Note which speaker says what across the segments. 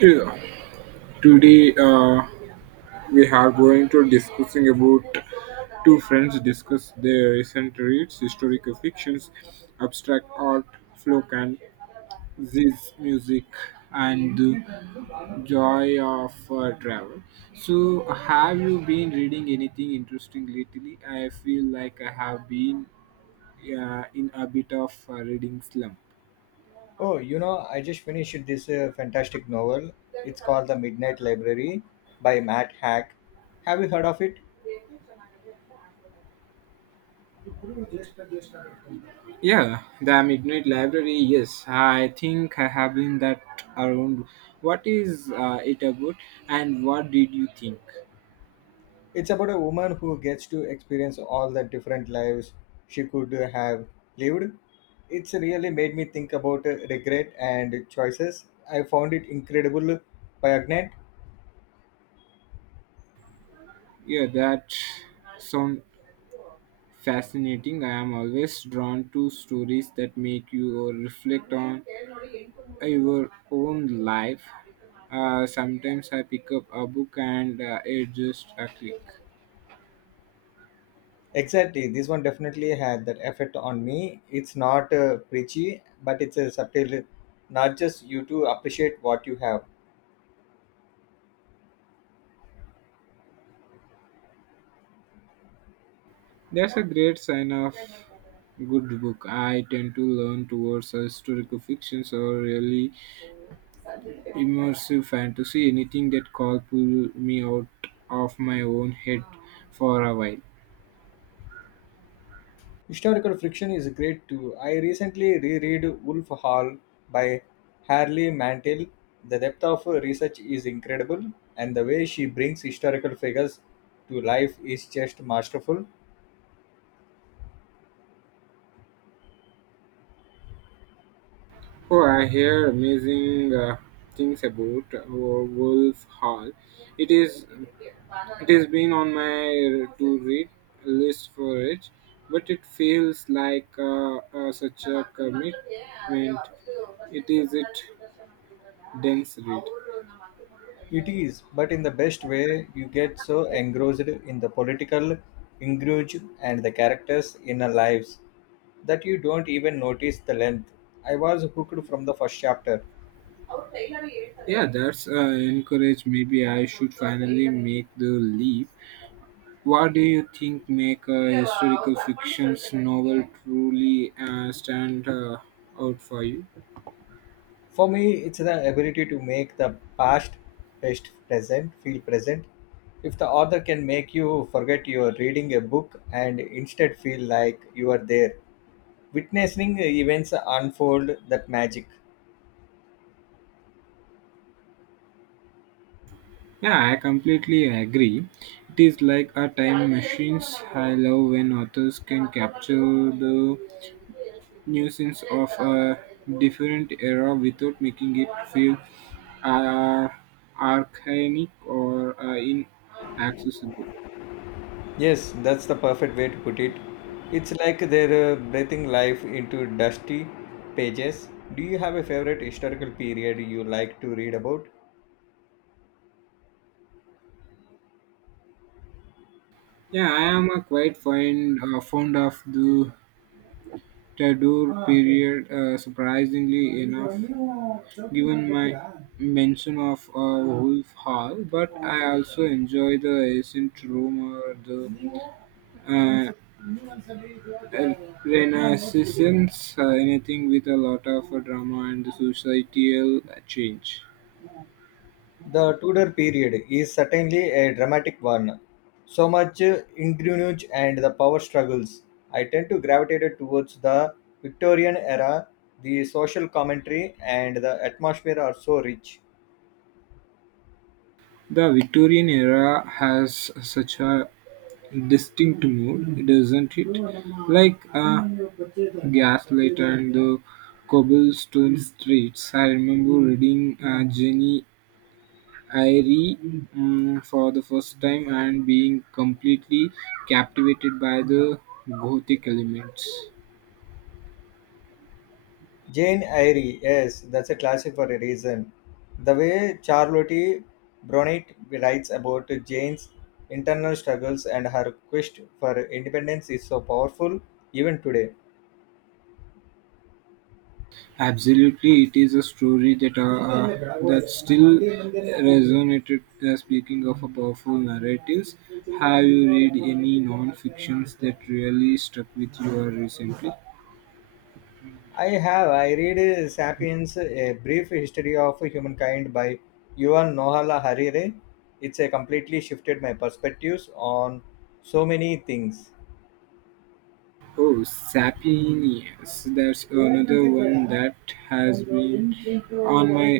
Speaker 1: Yeah. Today we are going to discussing about two friends discuss their recent reads, historical fictions, abstract art, folk and this music and the joy of travel. So have you been reading anything interesting lately? I feel like I have been in a bit of a reading slump.
Speaker 2: Oh, you know, I just finished this fantastic novel. It's called The Midnight Library by Matt Hack. Have you heard of it?
Speaker 1: Yeah, the Midnight Library. Yes, I think I have been that around. What is it about, and what did you think?
Speaker 2: It's about a woman who gets to experience all the different lives she could have lived. It's really made me think about regret and choices. I found it incredible poignant.
Speaker 1: Yeah, that sound fascinating. I am always drawn to stories that make you reflect on your own life. Sometimes I pick up a book and it just a click.
Speaker 2: Exactly, this one definitely had that effect on me. It's not preachy, but it's a subtle, not just you to appreciate what you have.
Speaker 1: That's a great sign of good book. I tend to learn towards historical fictions or really immersive fantasy, anything that call pull me out of my own head for a while.
Speaker 2: Historical friction is great too. I recently reread Wolf Hall by Harley Mantel. The depth of research is incredible, and the way she brings historical figures to life is just masterful.
Speaker 1: Oh, I hear amazing things about Wolf Hall. It is it has been on my to read list for it, but it feels like such a commitment. It is it dense read.
Speaker 2: It is, but in the best way, you get so engrossed in the political ingrage and the characters' inner lives that you don't even notice the length. I was hooked from the first chapter.
Speaker 1: Yeah, that's encourage. Maybe I should finally make the leap. What do you think make a historical fiction's novel truly stand out for you?
Speaker 2: For me, it's the ability to make the past best present feel present. If the author can make you forget you are reading a book and instead feel like you are there, witnessing events unfold that magic.
Speaker 1: Yeah, I completely agree. It is like a time machines. I love when authors can capture the nuisance of a different era without making it feel uh, archaic or in accessible.
Speaker 2: Yes, that's the perfect way to put it. It's like they're breathing life into dusty pages. Do you have a favorite historical period you like to read about?
Speaker 1: Yeah, I am a quite fond of the Tudor period. Surprisingly enough, given my mention of Wolf Hall, but I also enjoy the ancient Rome or the uh, uh, Renaissance. Anything with a lot of drama and the societal change.
Speaker 2: The Tudor period is certainly a dramatic one. So much ingenuity and the power struggles. I tend to gravitate towards the Victorian era. The social commentary and the atmosphere are so rich.
Speaker 1: The Victorian era has such a distinct mood, doesn't it? Like a gaslighter in the cobblestone streets. I remember reading Jenny Eyre for the first time and being completely captivated by the gothic elements.
Speaker 2: Jane Eyre, yes, that's a classic for a reason. The way Charlotte Bronte writes about Jane's internal struggles and her quest for independence is so powerful even today.
Speaker 1: Absolutely, it is a story that that still resonated. Speaking of a powerful narratives, have you read any non-fictions that really stuck with you recently?
Speaker 2: I have. I read *Sapiens: A Brief History of Humankind* by Yuval Noah Harari. It's a completely shifted my perspectives on so many things.
Speaker 1: Oh, Sapiens. That's another one that has been on my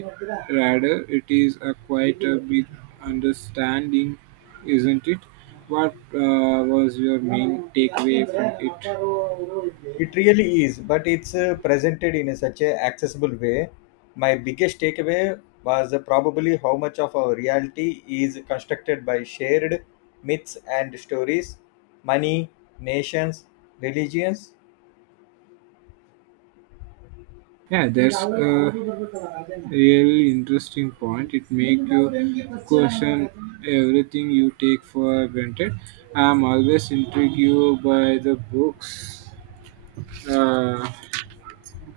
Speaker 1: radar. It is a quite a bit understanding, isn't it? What was your main takeaway from it?
Speaker 2: It really is, but it's presented in a such a accessible way. My biggest takeaway was probably how much of our reality is constructed by shared myths and stories, money, nations, religions.
Speaker 1: Yeah, that's a really interesting point. It makes you question everything you take for granted. I'm always intrigued by the books uh,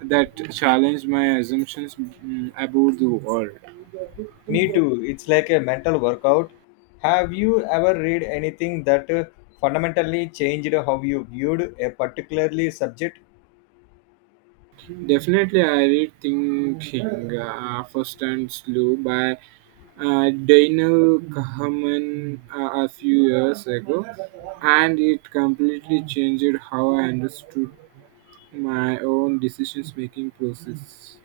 Speaker 1: that challenge my assumptions about the world.
Speaker 2: Me too. It's like a mental workout. Have you ever read anything that fundamentally changed how you viewed a particularly subject?
Speaker 1: Definitely, I read Thinking First and Slow by Daniel Kahneman a few years ago, and it completely changed how I understood my own decisions making process.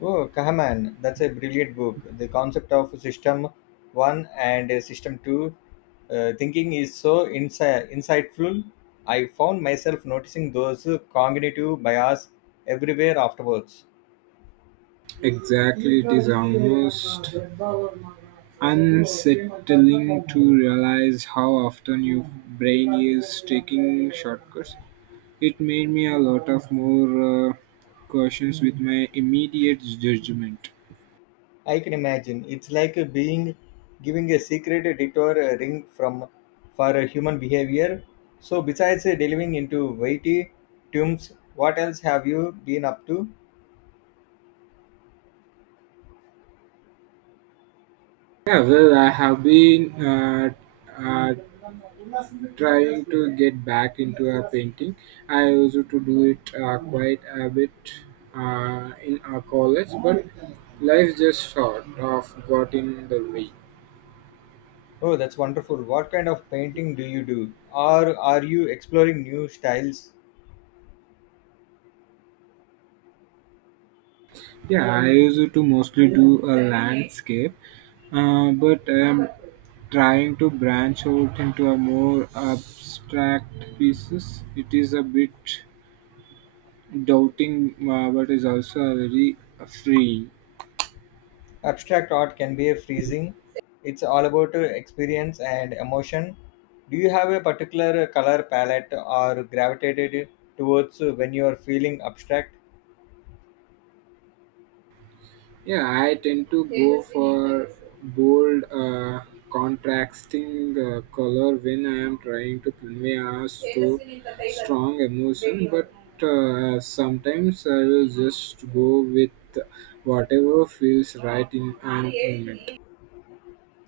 Speaker 2: Oh, Kahneman. That's a brilliant book. The concept of system 1 and system 2 thinking is so insightful. I found myself noticing those cognitive bias everywhere afterwards.
Speaker 1: Exactly, it is almost unsettling to realize how often your brain is taking shortcuts. It made me a lot of more cautious with my immediate judgment.
Speaker 2: I can imagine. It's like a being giving a secret detour ring from for human behavior. So besides delving into weighty tombs, what else have you been up to?
Speaker 1: Yeah, well, I have been uh, trying to get back into a painting. I used to do it quite a bit in our college, but life just sort of got in the way.
Speaker 2: Oh, that's wonderful. What kind of painting do you do? Or are you exploring new styles?
Speaker 1: Yeah, I used to mostly do a landscape, but I am trying to branch out into a more abstract pieces. It is a bit doubting but is also a very free.
Speaker 2: Abstract art can be freezing. It's all about experience and emotion. Do you have a particular color palette or gravitated towards when you are feeling abstract?
Speaker 1: Yeah, I tend to go for bold contrasting color when I am trying to convey a strong emotion, but sometimes I will just go with whatever feels right in an moment.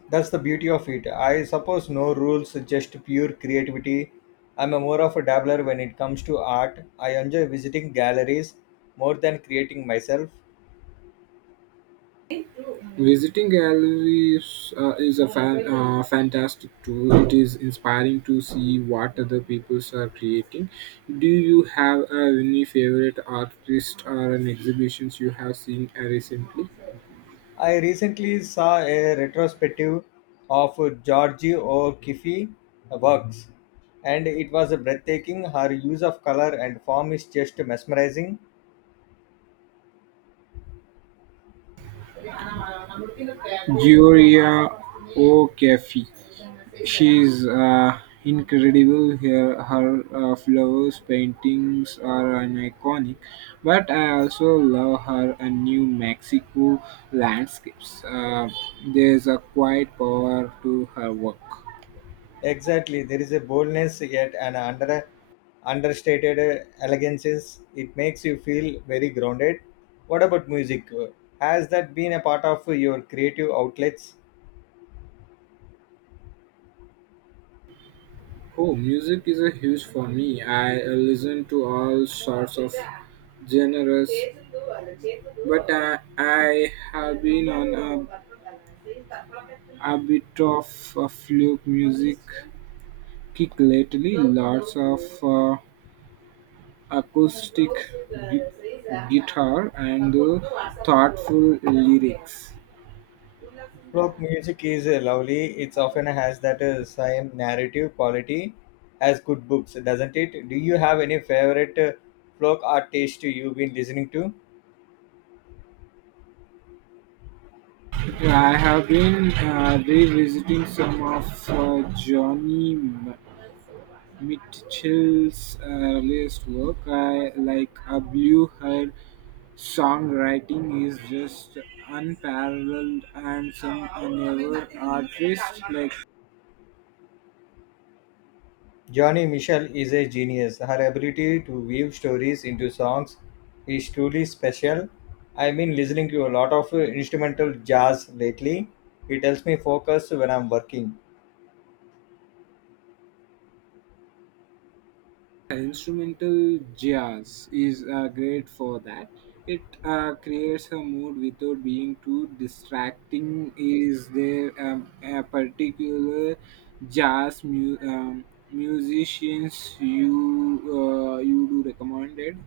Speaker 2: That's the beauty of it. I suppose no rules, just pure creativity. I'm a more of a dabbler when it comes to art. I enjoy visiting galleries more than creating myself.
Speaker 1: Visiting galleries is a fantastic tool. It is inspiring to see what other peoples are creating. Do you have any favorite artist or an exhibitions you have seen recently?
Speaker 2: I recently saw a retrospective of Georgie O'Keeffe works, and it was breathtaking. Her use of color and form is just mesmerizing.
Speaker 1: Gloria O'Caffey. She's incredible. Her flowers paintings are an iconic, but I also love her New Mexico landscapes. There's a quiet power to her work.
Speaker 2: Exactly, there is a boldness yet an under understated elegances. It makes you feel very grounded. What about music? Has that been a part of your creative outlets?
Speaker 1: Oh, music is a huge for me. I listen to all sorts of genres, but I have been on a bit of a folk music kick lately. Lots of acoustic gui- guitar and thoughtful lyrics.
Speaker 2: Folk music is lovely. It often has that same narrative quality as good books, doesn't it? Do you have any favorite folk artist you've been listening to?
Speaker 1: I have been revisiting some of Johnny Mitchell's earliest work. I like a blue, her songwriting is just unparalleled, and some newer artists like
Speaker 2: Johnny Mitchell is a genius. Her ability to weave stories into songs is truly special. I've been listening to a lot of instrumental jazz lately. It helps me focus when I'm working.
Speaker 1: instrumental jazz is great for that. It creates a mood without being too distracting. Is there a particular jazz mu- um, musicians you you do recommended?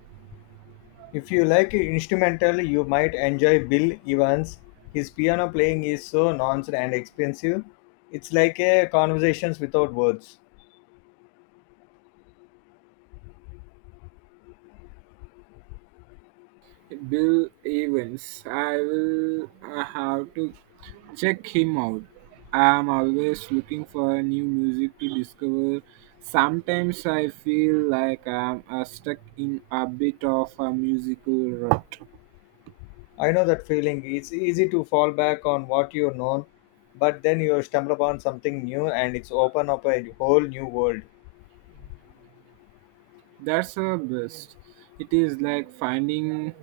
Speaker 2: If you like instrumental, you might enjoy Bill Evans. His piano playing is so nonsense and expensive. It's like a conversations without words.
Speaker 1: Bill Evans. I have to check him out. I am always looking for new music to discover. Sometimes I feel like I'm stuck in a bit of a musical rut.
Speaker 2: I know that feeling. It's easy to fall back on what you've known, but then you stumble upon something new and it's open up a whole new world.
Speaker 1: That's the best. It is like finding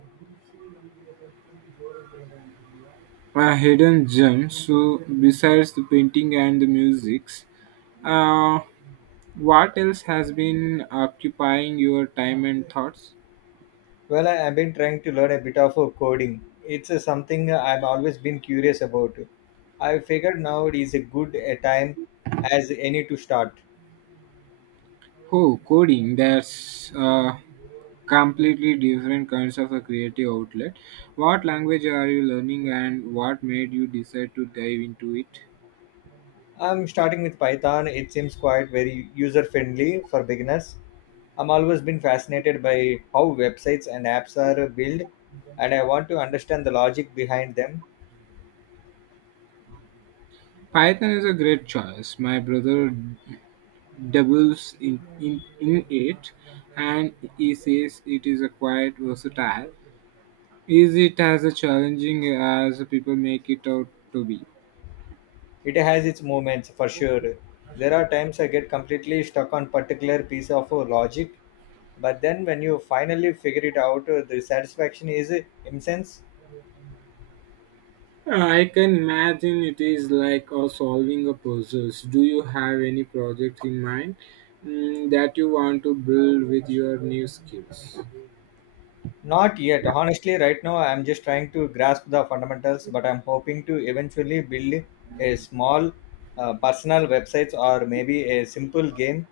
Speaker 1: a hidden gem. So, besides the painting and the musics, uh, what else has been occupying your time and thoughts?
Speaker 2: Well, I have been trying to learn a bit of coding. It's something I've always been curious about. I figured now it is a good a time as any to start.
Speaker 1: Oh, coding. That's completely different kinds of a creative outlet. What language are you learning and what made you decide to dive into it?
Speaker 2: I'm starting with Python. It seems quite very user friendly for beginners. I'm always been fascinated by how websites and apps are built, and I want to understand the logic behind them.
Speaker 1: Python is a great choice. My brother doubles in it and he says it is a quite versatile. Is it as a challenging as people make it out to be?
Speaker 2: It has its moments for sure. There are times I get completely stuck on particular piece of logic. But then when you finally figure it out, the satisfaction is immense.
Speaker 1: I can imagine it is like solving a puzzle. So, do you have any project in mind that you want to build with your new skills?
Speaker 2: Not yet. Honestly, right now I'm just trying to grasp the fundamentals, but I'm hoping to eventually build a small personal websites or maybe a simple game.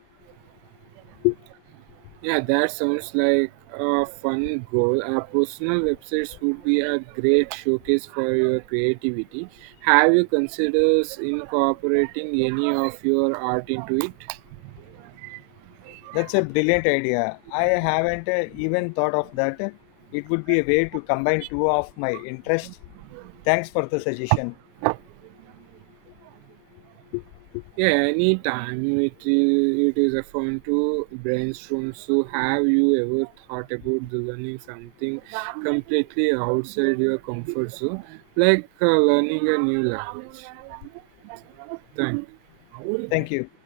Speaker 1: Yeah, that sounds like a fun goal. Our personal websites would be a great showcase for your creativity. Have you considered incorporating any of your art into it?
Speaker 2: That's a brilliant idea. I haven't even thought of that. It would be a way to combine two of my interests. Thanks for the suggestion.
Speaker 1: Yeah, anytime it is a fun to brainstorm. So, have you ever thought about the learning something completely outside your comfort zone, like learning a new language? Thank. You.
Speaker 2: Thank you. Yeah.